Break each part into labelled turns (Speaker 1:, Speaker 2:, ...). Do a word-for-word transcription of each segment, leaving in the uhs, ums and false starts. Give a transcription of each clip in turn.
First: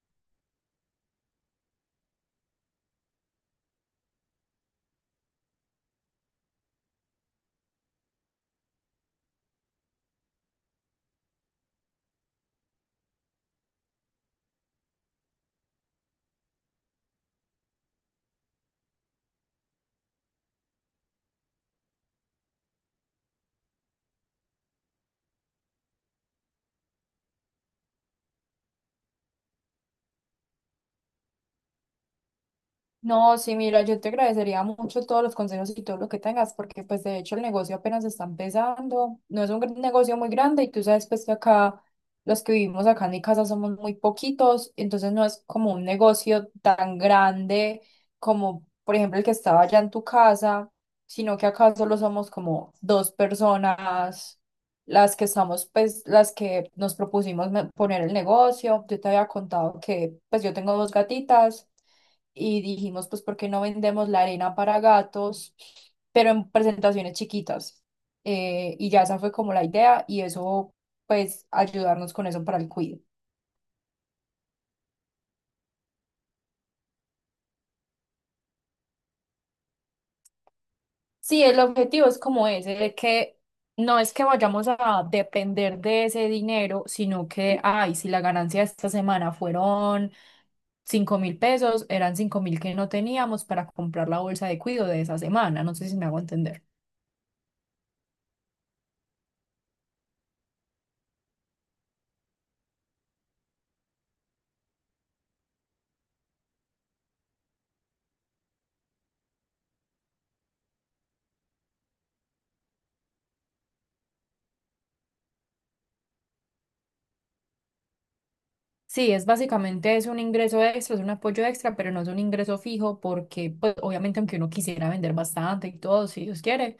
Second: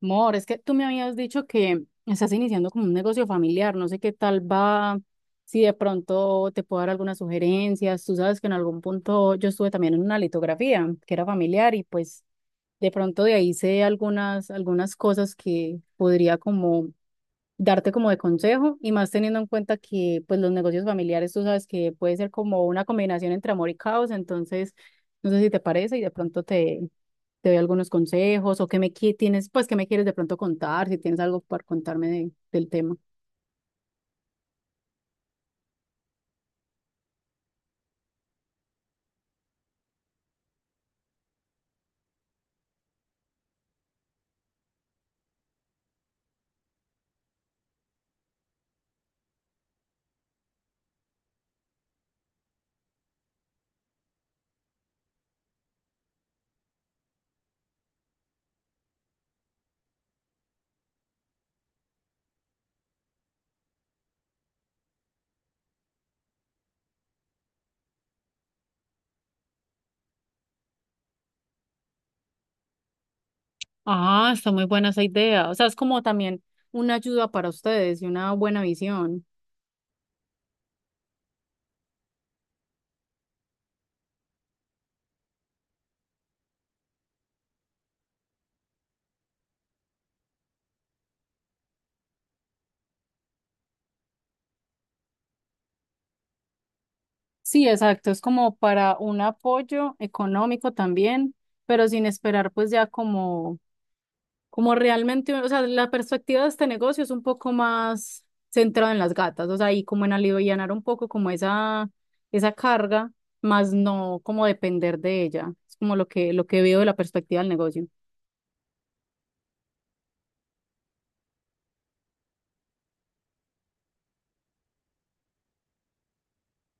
Speaker 1: Mor, es que tú me habías dicho que estás iniciando como un negocio familiar, no sé qué tal va, si de pronto te puedo dar algunas sugerencias. Tú sabes que en algún punto yo estuve también en una litografía que era familiar y pues de pronto de ahí sé algunas, algunas cosas que podría como darte como de consejo y más teniendo en cuenta que pues los negocios familiares tú sabes que puede ser como una combinación entre amor y caos. Entonces no sé si te parece y de pronto te, te doy algunos consejos o qué me qui- tienes, pues qué me quieres de pronto contar, si tienes algo para contarme de- del tema.
Speaker 2: No, sí, mira, yo te agradecería mucho todos los consejos y todo lo que tengas, porque pues de hecho el negocio apenas está empezando, no es un gran- negocio muy grande y tú sabes pues que acá los que vivimos acá en mi casa somos muy poquitos, entonces no es como un negocio tan grande como por ejemplo el que estaba allá en tu casa, sino que acá solo somos como dos personas las que estamos, pues, las que nos propusimos me- poner el negocio. Yo te había contado que, pues, yo tengo dos gatitas y dijimos, pues, ¿por qué no vendemos la arena para gatos, pero en presentaciones chiquitas? Eh, y ya esa fue como la idea y eso, pues, ayudarnos con eso para el cuido.
Speaker 1: Ah, está muy buena esa idea. O sea, es como también una ayuda para ustedes y una buena visión.
Speaker 2: Sí, el objetivo es como ese, de que no es que vayamos a depender de ese dinero, sino que, ay, si la ganancia de esta semana fueron cinco mil pesos, eran cinco mil que no teníamos para comprar la bolsa de cuido de esa semana. No sé si me hago entender.
Speaker 1: Sí, exacto, es como para un apoyo económico también, pero sin esperar pues ya como como realmente. O sea, la perspectiva de este negocio es un poco más centrada en las gatas, o sea, y como en alivianar un poco como esa, esa carga, más no como depender de ella. Es como lo que, lo que veo de la perspectiva del negocio.
Speaker 2: Sí, es básicamente es un ingreso extra, es un apoyo extra, pero no es un ingreso fijo porque, pues, obviamente, aunque uno quisiera vender bastante y todo, si Dios quiere,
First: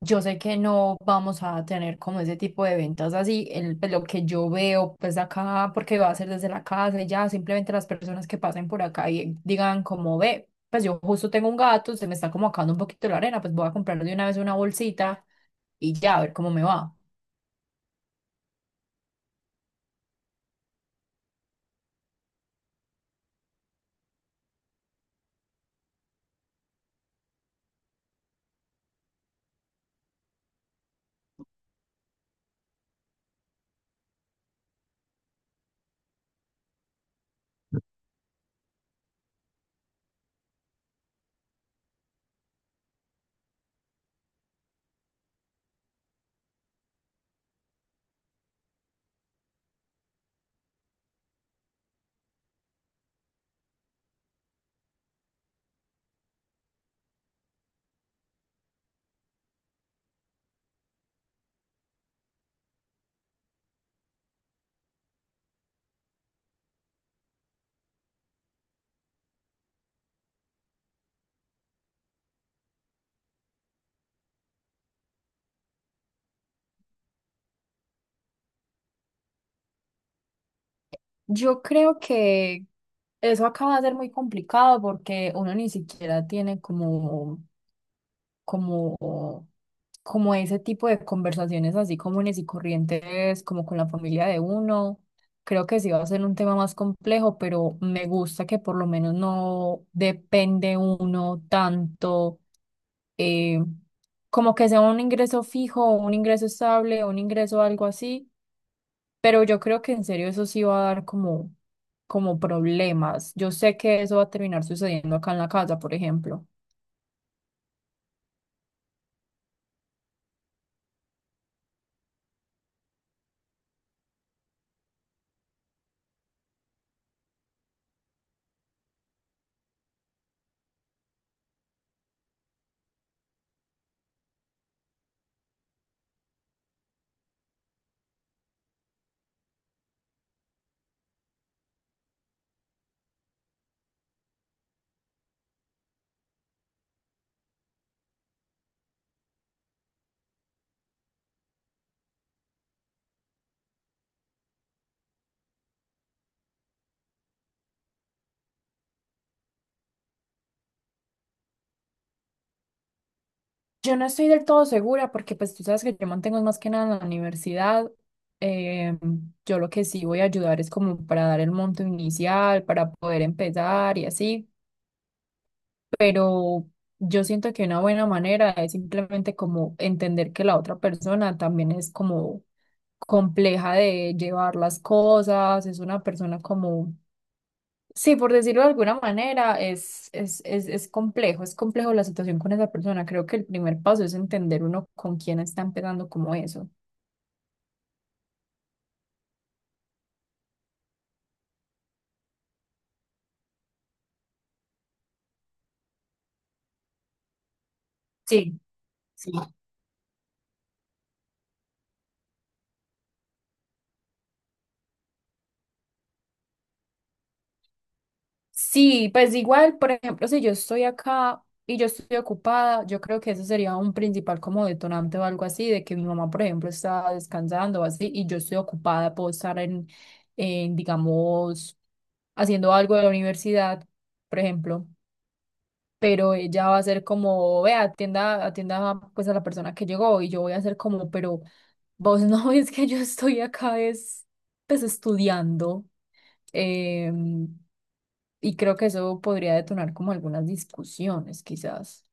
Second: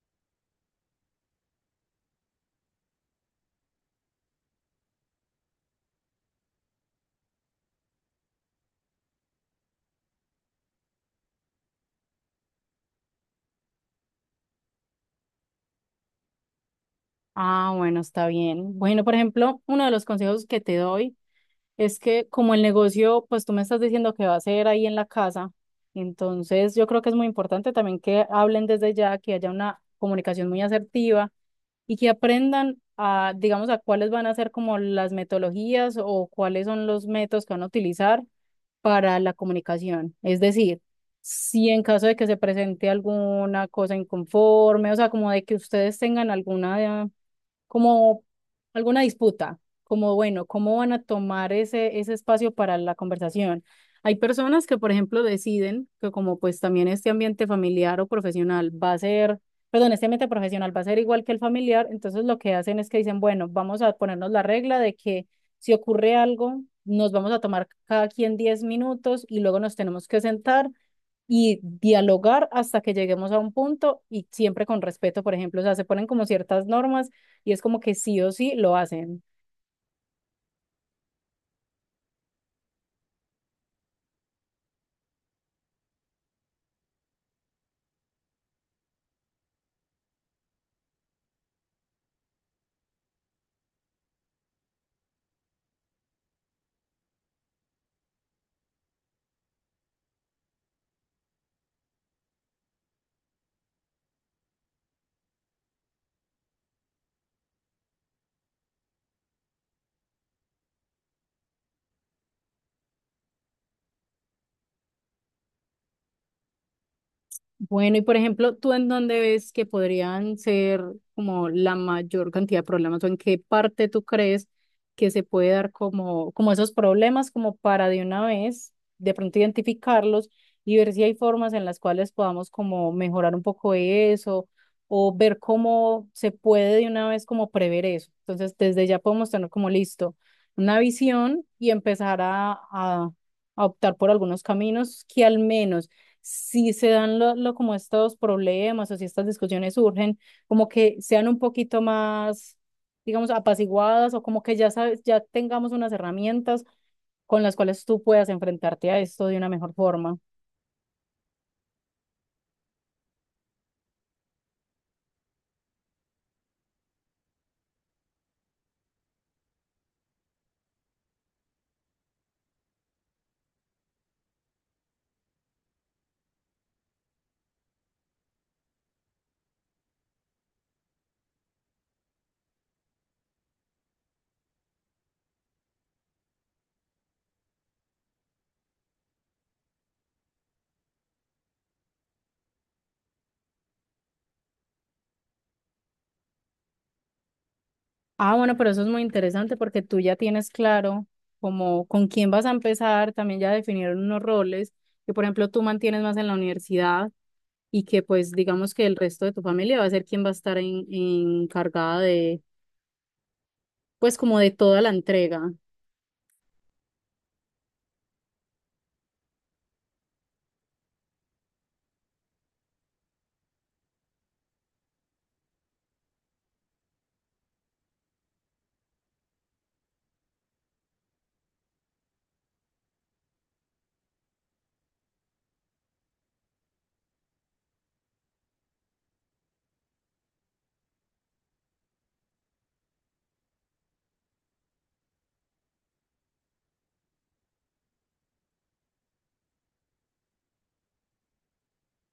Speaker 2: yo sé que no vamos a tener como ese tipo de ventas así, el, pues, lo que yo veo, pues, acá, porque va a ser desde la casa y ya, simplemente las personas que pasen por acá y digan como, ve, pues yo justo tengo un gato, se me está como acabando un poquito la arena, pues voy a comprar de una vez una bolsita y ya, a ver cómo me va.
Speaker 1: Ah, bueno, está bien. Bueno, por ejemplo, uno de los consejos que te doy es que como el negocio, pues tú me estás diciendo que va a ser ahí en la casa. Entonces yo creo que es muy importante también que hablen desde ya, que haya una comunicación muy asertiva y que aprendan a, digamos, a cuáles van a ser como las metodologías o cuáles son los métodos que van a utilizar para la comunicación. Es decir, si en caso de que se presente alguna cosa inconforme, o sea, como de que ustedes tengan alguna como alguna disputa, como bueno, ¿cómo van a tomar ese, ese espacio para la conversación? Hay personas que, por ejemplo, deciden que como pues también este ambiente familiar o profesional va a ser, perdón, este ambiente profesional va a ser igual que el familiar. Entonces lo que hacen es que dicen, bueno, vamos a ponernos la regla de que si ocurre algo, nos vamos a tomar cada quien diez minutos y luego nos tenemos que sentar y dialogar hasta que lleguemos a un punto y siempre con respeto, por ejemplo. O sea, se ponen como ciertas normas y es como que sí o sí lo hacen.
Speaker 2: Yo creo que eso acaba de ser muy complicado porque uno ni siquiera tiene como, como, como ese tipo de conversaciones así comunes y corrientes, como con la familia de uno. Creo que sí va a ser un tema más complejo, pero me gusta que por lo menos no depende uno tanto, eh, como que sea un ingreso fijo, un ingreso estable, un ingreso algo así, pero yo creo que en serio eso sí va a dar como, como problemas. Yo sé que eso va a terminar sucediendo acá en la casa, por ejemplo.
Speaker 1: Bueno, y por ejemplo, ¿tú en dónde ves que podrían ser como la mayor cantidad de problemas o en qué parte tú crees que se puede dar como, como esos problemas como para de una vez de pronto identificarlos y ver si hay formas en las cuales podamos como mejorar un poco eso o ver cómo se puede de una vez como prever eso? Entonces, desde ya podemos tener como listo una visión y empezar a, a a optar por algunos caminos que al menos si se dan lo, lo- como estos problemas o si estas discusiones surgen, como que sean un poquito más, digamos, apaciguadas o como que ya sabes, ya tengamos unas herramientas con las cuales tú puedas enfrentarte a esto de una mejor forma.
Speaker 2: Yo no estoy del todo segura porque pues tú sabes que yo mantengo más que nada en la universidad. Eh, yo lo que sí voy a ayudar es como para dar el monto inicial, para poder empezar y así. Pero yo siento que una buena manera es simplemente como entender que la otra persona también es como compleja de llevar las cosas, es una persona como, sí, por decirlo de alguna manera, es, es, es, es complejo, es complejo la situación con esa persona. Creo que el primer paso es entender uno con quién está empezando como eso.
Speaker 1: Ah, bueno, pero eso es muy interesante porque tú ya tienes claro como con quién vas a empezar, también ya definieron unos roles que, por ejemplo, tú mantienes más en la universidad y que, pues,
Speaker 2: Sí,
Speaker 1: digamos que el resto de
Speaker 2: sí.
Speaker 1: tu familia va a ser quien va a estar en, encargada de, pues, como de toda la entrega.
Speaker 2: Sí, pues igual, por ejemplo, si yo estoy acá y yo estoy ocupada, yo creo que eso sería un principal como detonante o algo así, de que mi mamá, por ejemplo, está descansando o así, y yo estoy ocupada, puedo estar en, en, digamos, haciendo algo de la universidad, por ejemplo, pero ella va a ser como, vea, atienda, atienda pues a la persona que llegó y yo voy a ser como, pero vos no ves que yo estoy acá es, pues, estudiando, em, y creo que eso podría detonar como algunas discusiones quizás.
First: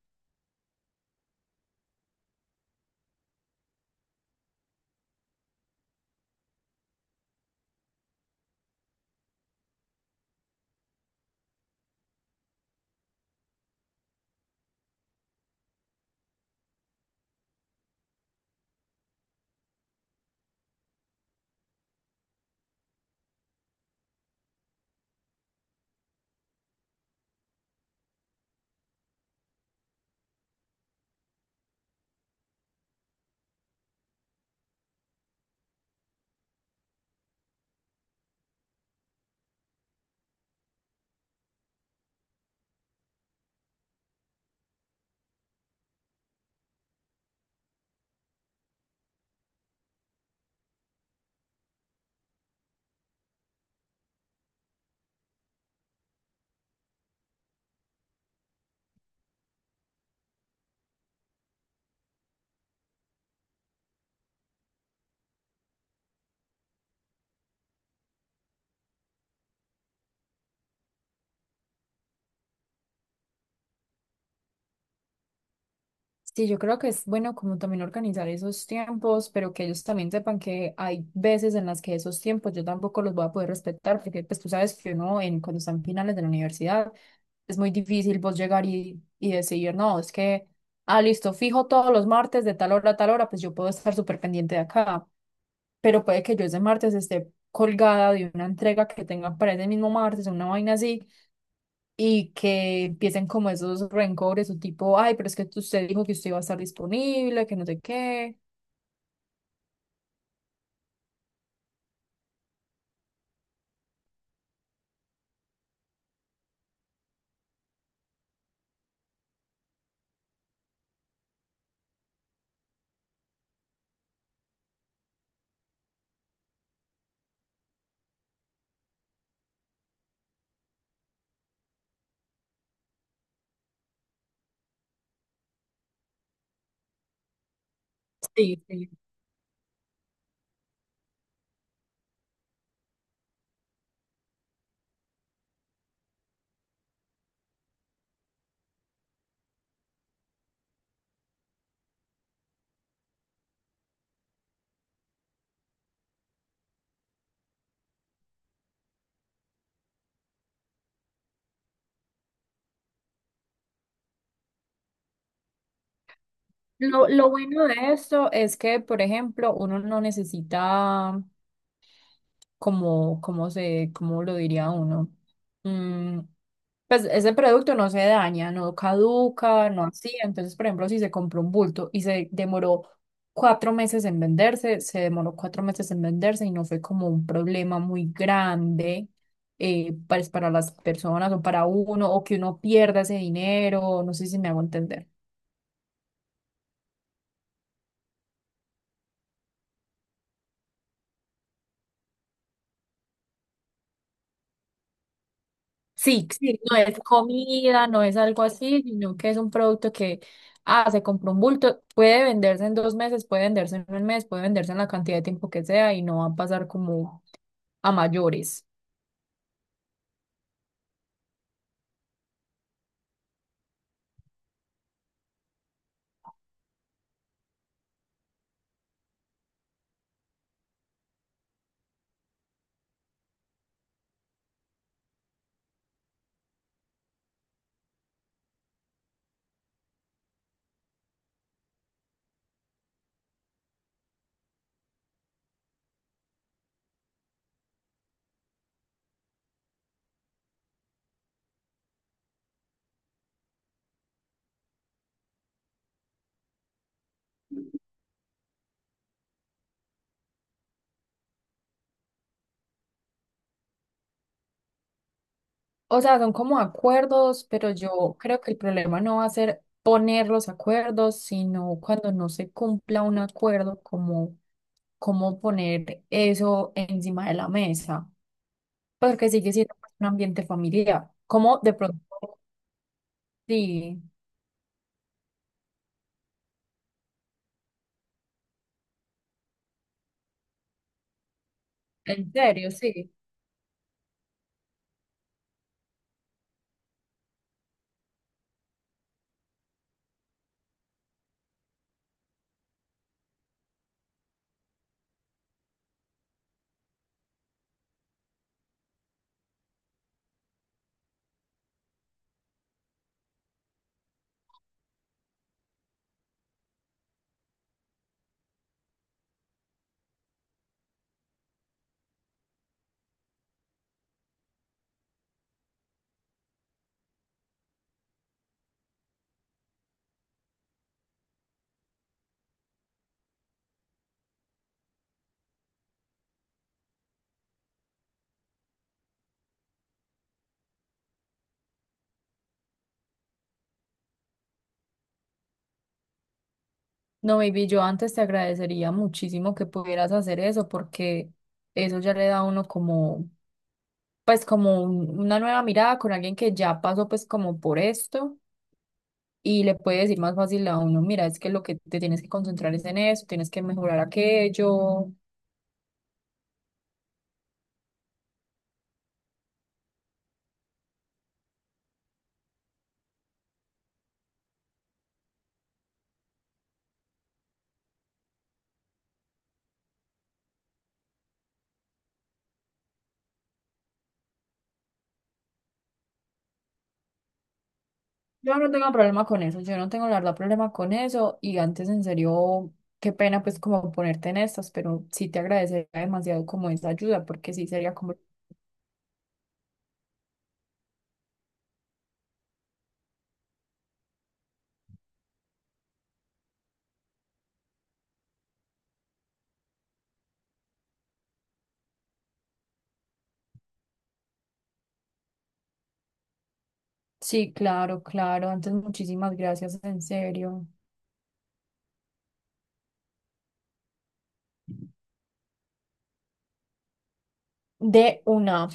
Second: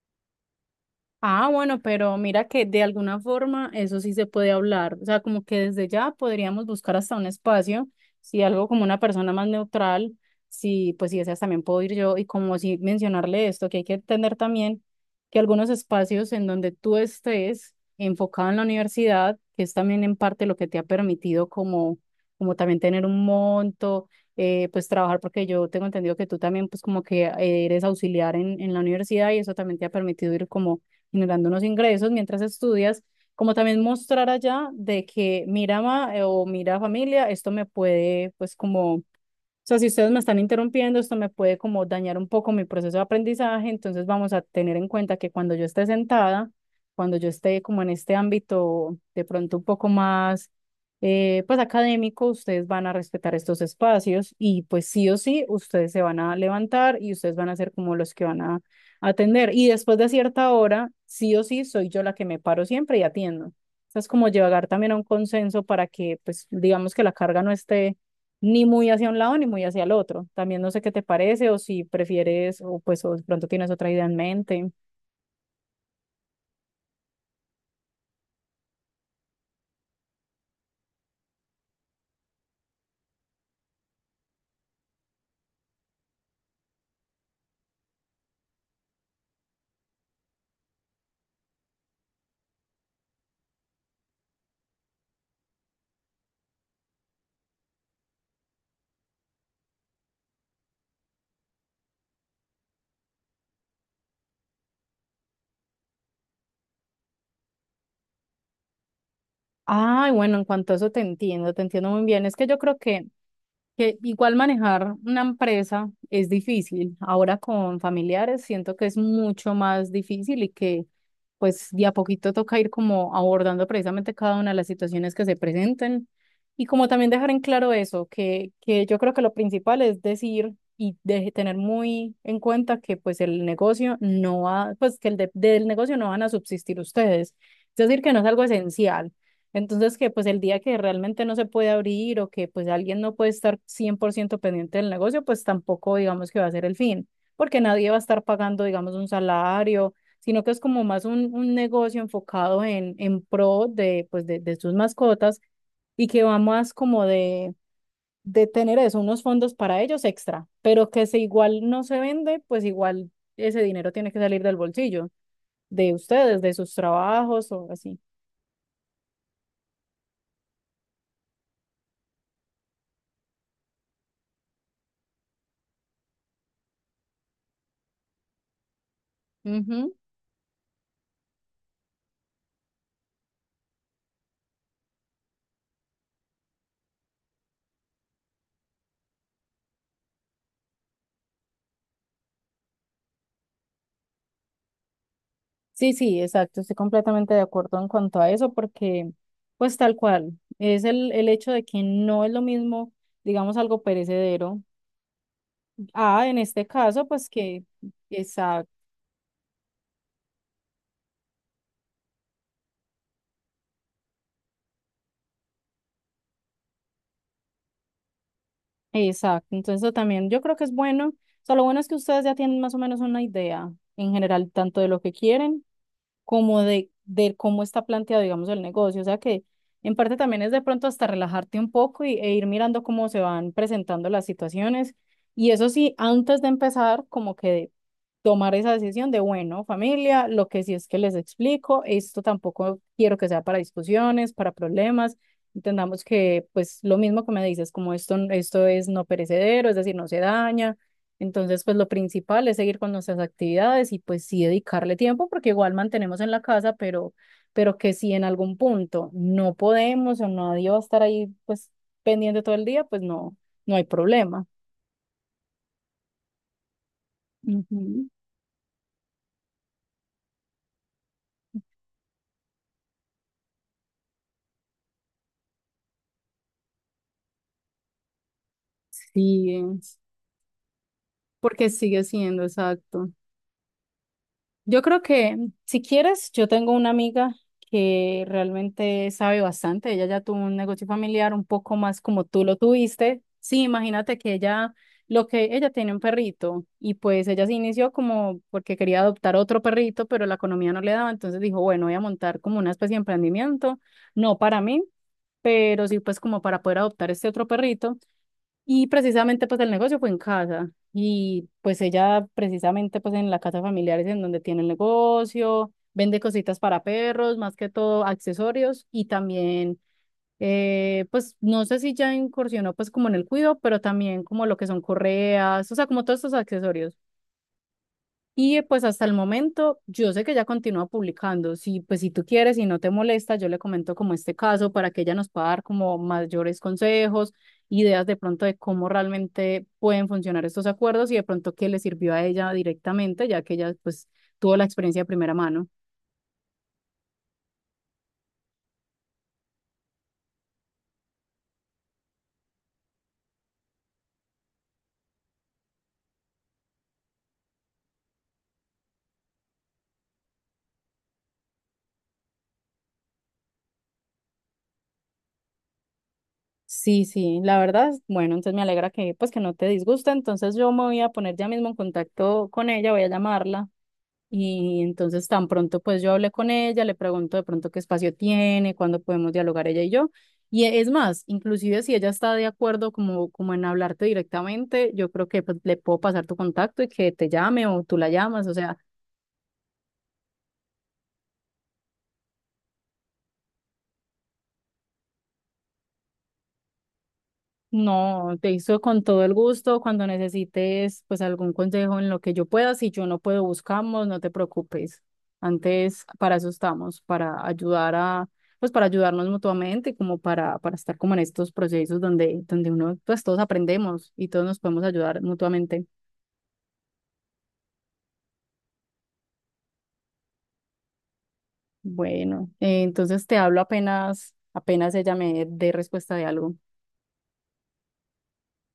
Speaker 1: Ah, bueno, pero mira que de alguna forma eso sí se puede hablar. O sea, como que desde ya podríamos buscar hasta un espacio, si algo como una persona más neutral, si pues si deseas también puedo ir yo y como si mencionarle esto, que hay que entender también que algunos espacios en donde tú estés enfocado en la universidad, que es también en parte lo que te ha permitido como, como también tener un monto, eh, pues trabajar, porque yo tengo entendido que tú también pues como que eres auxiliar en, en la universidad y eso también te ha permitido ir como generando unos ingresos mientras estudias, como también mostrar allá de que mira, ma, eh, o mira, familia, esto me puede, pues como o sea, si ustedes me están interrumpiendo, esto me puede como dañar un poco mi proceso de aprendizaje. Entonces vamos a tener en cuenta que cuando yo esté sentada, cuando yo esté como en este ámbito de pronto un poco más, eh, pues académico, ustedes van a respetar estos espacios y pues sí o sí, ustedes se van a levantar y ustedes van a ser como los que van a atender. Y después de cierta hora, sí o sí, soy yo la que me paro siempre y atiendo. O sea, es como llegar también a un consenso para que, pues, digamos que la carga no esté ni muy hacia un lado ni muy hacia el otro. También no sé qué te parece o si prefieres o pues o de pronto tienes otra idea en mente.
Speaker 2: Sí, yo creo que es bueno como también organizar esos tiempos, pero que ellos también sepan que hay veces en las que esos tiempos yo tampoco los voy a poder respetar, porque pues tú sabes que uno en, cuando están en finales de la universidad es muy difícil vos llegar y, y decir, no, es que, ah, listo, fijo todos los martes de tal hora a tal hora, pues yo puedo estar súper pendiente de acá, pero puede que yo ese martes esté colgada de una entrega que tengan para ese mismo martes, una vaina así, y que empiecen como esos rencores o tipo, ay, pero es que usted dijo que usted iba a estar disponible, que no sé qué.
Speaker 1: Ay, bueno, en cuanto a eso te entiendo, te entiendo muy bien. Es que yo creo que Que igual manejar una empresa es difícil. Ahora con familiares siento que es mucho más difícil y que pues de a poquito toca ir como abordando precisamente cada una de las situaciones que se presenten y como también dejar en claro eso, que, que yo creo que lo principal es decir y de tener muy en cuenta que pues el negocio no va, pues que el de- del negocio no van a subsistir ustedes. Es decir, que no es algo
Speaker 2: Sí, sí.
Speaker 1: esencial. Entonces, que pues el día que realmente no se puede abrir o que pues alguien no puede estar cien por ciento pendiente del negocio, pues tampoco digamos que va a ser el fin, porque nadie va a estar pagando, digamos, un salario, sino que es como más un, un negocio enfocado en, en pro de, pues, de, de sus mascotas y que va más como de, de tener eso, unos fondos para ellos extra, pero que si igual no se vende, pues igual ese dinero tiene que salir del bolsillo de ustedes, de sus
Speaker 2: Lo, lo
Speaker 1: trabajos
Speaker 2: bueno
Speaker 1: o
Speaker 2: de
Speaker 1: así.
Speaker 2: esto es que, por ejemplo, uno no necesita como, como se, como lo diría uno. Mm, pues ese producto no se daña, no caduca, no así. Entonces, por ejemplo, si se compró un bulto y se demoró cuatro meses en venderse, se demoró cuatro meses en venderse y no fue como un problema muy grande, eh, pues, para las personas o para uno, o que uno pierda ese dinero, no sé si me hago entender.
Speaker 1: Sí, sí, exacto, estoy completamente de acuerdo en cuanto a eso, porque pues tal cual, es el, el hecho de que no es lo mismo, digamos, algo perecedero. Ah,
Speaker 2: Sí,
Speaker 1: en
Speaker 2: sí,
Speaker 1: este
Speaker 2: no es
Speaker 1: caso, pues que,
Speaker 2: comida, no es algo
Speaker 1: exacto,
Speaker 2: así, sino que es un producto que, ah, se compró un bulto, puede venderse en dos meses, puede venderse en un mes, puede venderse en la cantidad de tiempo que sea y no va a pasar como a mayores.
Speaker 1: exacto, entonces eso también yo creo que es bueno. O sea, lo bueno es que ustedes ya tienen más o menos una idea en general, tanto de lo que quieren como de, de cómo está planteado, digamos, el negocio. O sea que en parte también es de pronto hasta relajarte un poco y, e ir mirando cómo se van presentando las situaciones. Y eso sí, antes de empezar, como que tomar esa decisión de, bueno, familia, lo que sí es que les explico, esto tampoco quiero que sea para discusiones, para problemas. Entendamos que, pues, lo mismo que me dices, como esto, esto es no perecedero, es decir, no se daña. Entonces, pues lo principal es seguir con nuestras actividades y pues sí dedicarle tiempo porque igual mantenemos en la casa, pero, pero, que si en algún punto no podemos o nadie va a estar ahí pues pendiente todo el día, pues no, no hay problema.
Speaker 2: O sea, son como acuerdos, pero
Speaker 1: Ujú.
Speaker 2: yo creo que el problema no va a ser poner los acuerdos, sino cuando no se cumpla un acuerdo, como cómo poner eso encima de la mesa, porque sigue
Speaker 1: Sí,
Speaker 2: siendo un ambiente familiar. Como
Speaker 1: porque
Speaker 2: de
Speaker 1: sigue
Speaker 2: pronto,
Speaker 1: siendo exacto.
Speaker 2: sí,
Speaker 1: Yo creo que si quieres, yo tengo una amiga que realmente sabe bastante. Ella ya tuvo un negocio familiar un poco más como
Speaker 2: en
Speaker 1: tú lo
Speaker 2: serio, sí.
Speaker 1: tuviste. Sí, imagínate que ella, lo que ella tiene un perrito y pues ella se inició como porque quería adoptar otro perrito, pero la economía no le daba. Entonces dijo, bueno, voy a montar como una especie de emprendimiento, no para mí, pero sí pues como para poder adoptar este otro perrito. Y precisamente pues el negocio fue en casa y pues ella precisamente pues en la casa familiar es en donde tiene el negocio, vende cositas para perros, más que todo accesorios y también eh, pues no sé si ya incursionó pues como en el cuido, pero también como lo que son correas, o sea, como todos estos accesorios. Y eh, pues hasta el momento, yo sé que ella continúa publicando. Si, pues si tú quieres y no te molesta, yo le comento como este caso para que ella nos pueda dar como mayores consejos, ideas de pronto de cómo realmente pueden funcionar estos acuerdos y de pronto qué le sirvió a ella directamente, ya que ella pues tuvo la experiencia de primera mano.
Speaker 2: No, baby, yo antes te agradecería muchísimo que pudieras hacer eso porque eso ya le da a uno como, pues, como un- una nueva mirada con alguien que ya pasó pues como por esto y le puede decir más fácil a uno, mira, es que lo que te tienes que concentrar es en eso, tienes que mejorar aquello.
Speaker 1: Sí, sí, la verdad, bueno, entonces me alegra que pues que no te disgusta. Entonces yo me voy a poner ya mismo en contacto con ella, voy a llamarla. Y entonces tan pronto pues yo hablé con ella, le pregunto de pronto qué espacio tiene, cuándo podemos dialogar ella y yo. Y e- es más, inclusive si ella está de acuerdo como, como en hablarte directamente, yo creo que pues, le puedo pasar tu contacto y que te llame o tú la llamas, o
Speaker 2: Yo no
Speaker 1: sea,
Speaker 2: tengo problema con eso, yo no tengo la verdad problema con eso y antes en serio, qué pena pues como ponerte en estas, pero sí te agradecería demasiado como esa ayuda porque sí sería como,
Speaker 1: no, te hizo con todo el gusto. Cuando necesites, pues algún consejo en lo que yo pueda, si yo no puedo, buscamos, no te preocupes. Antes, para eso estamos, para ayudar a, pues para ayudarnos mutuamente, como para, para estar como en estos procesos donde, donde uno, pues todos aprendemos y todos nos podemos ayudar mutuamente.
Speaker 2: sí, claro, claro. Antes, muchísimas gracias, en serio.
Speaker 1: Bueno, eh, entonces te hablo apenas, apenas ella me dé respuesta de algo.
Speaker 2: De una.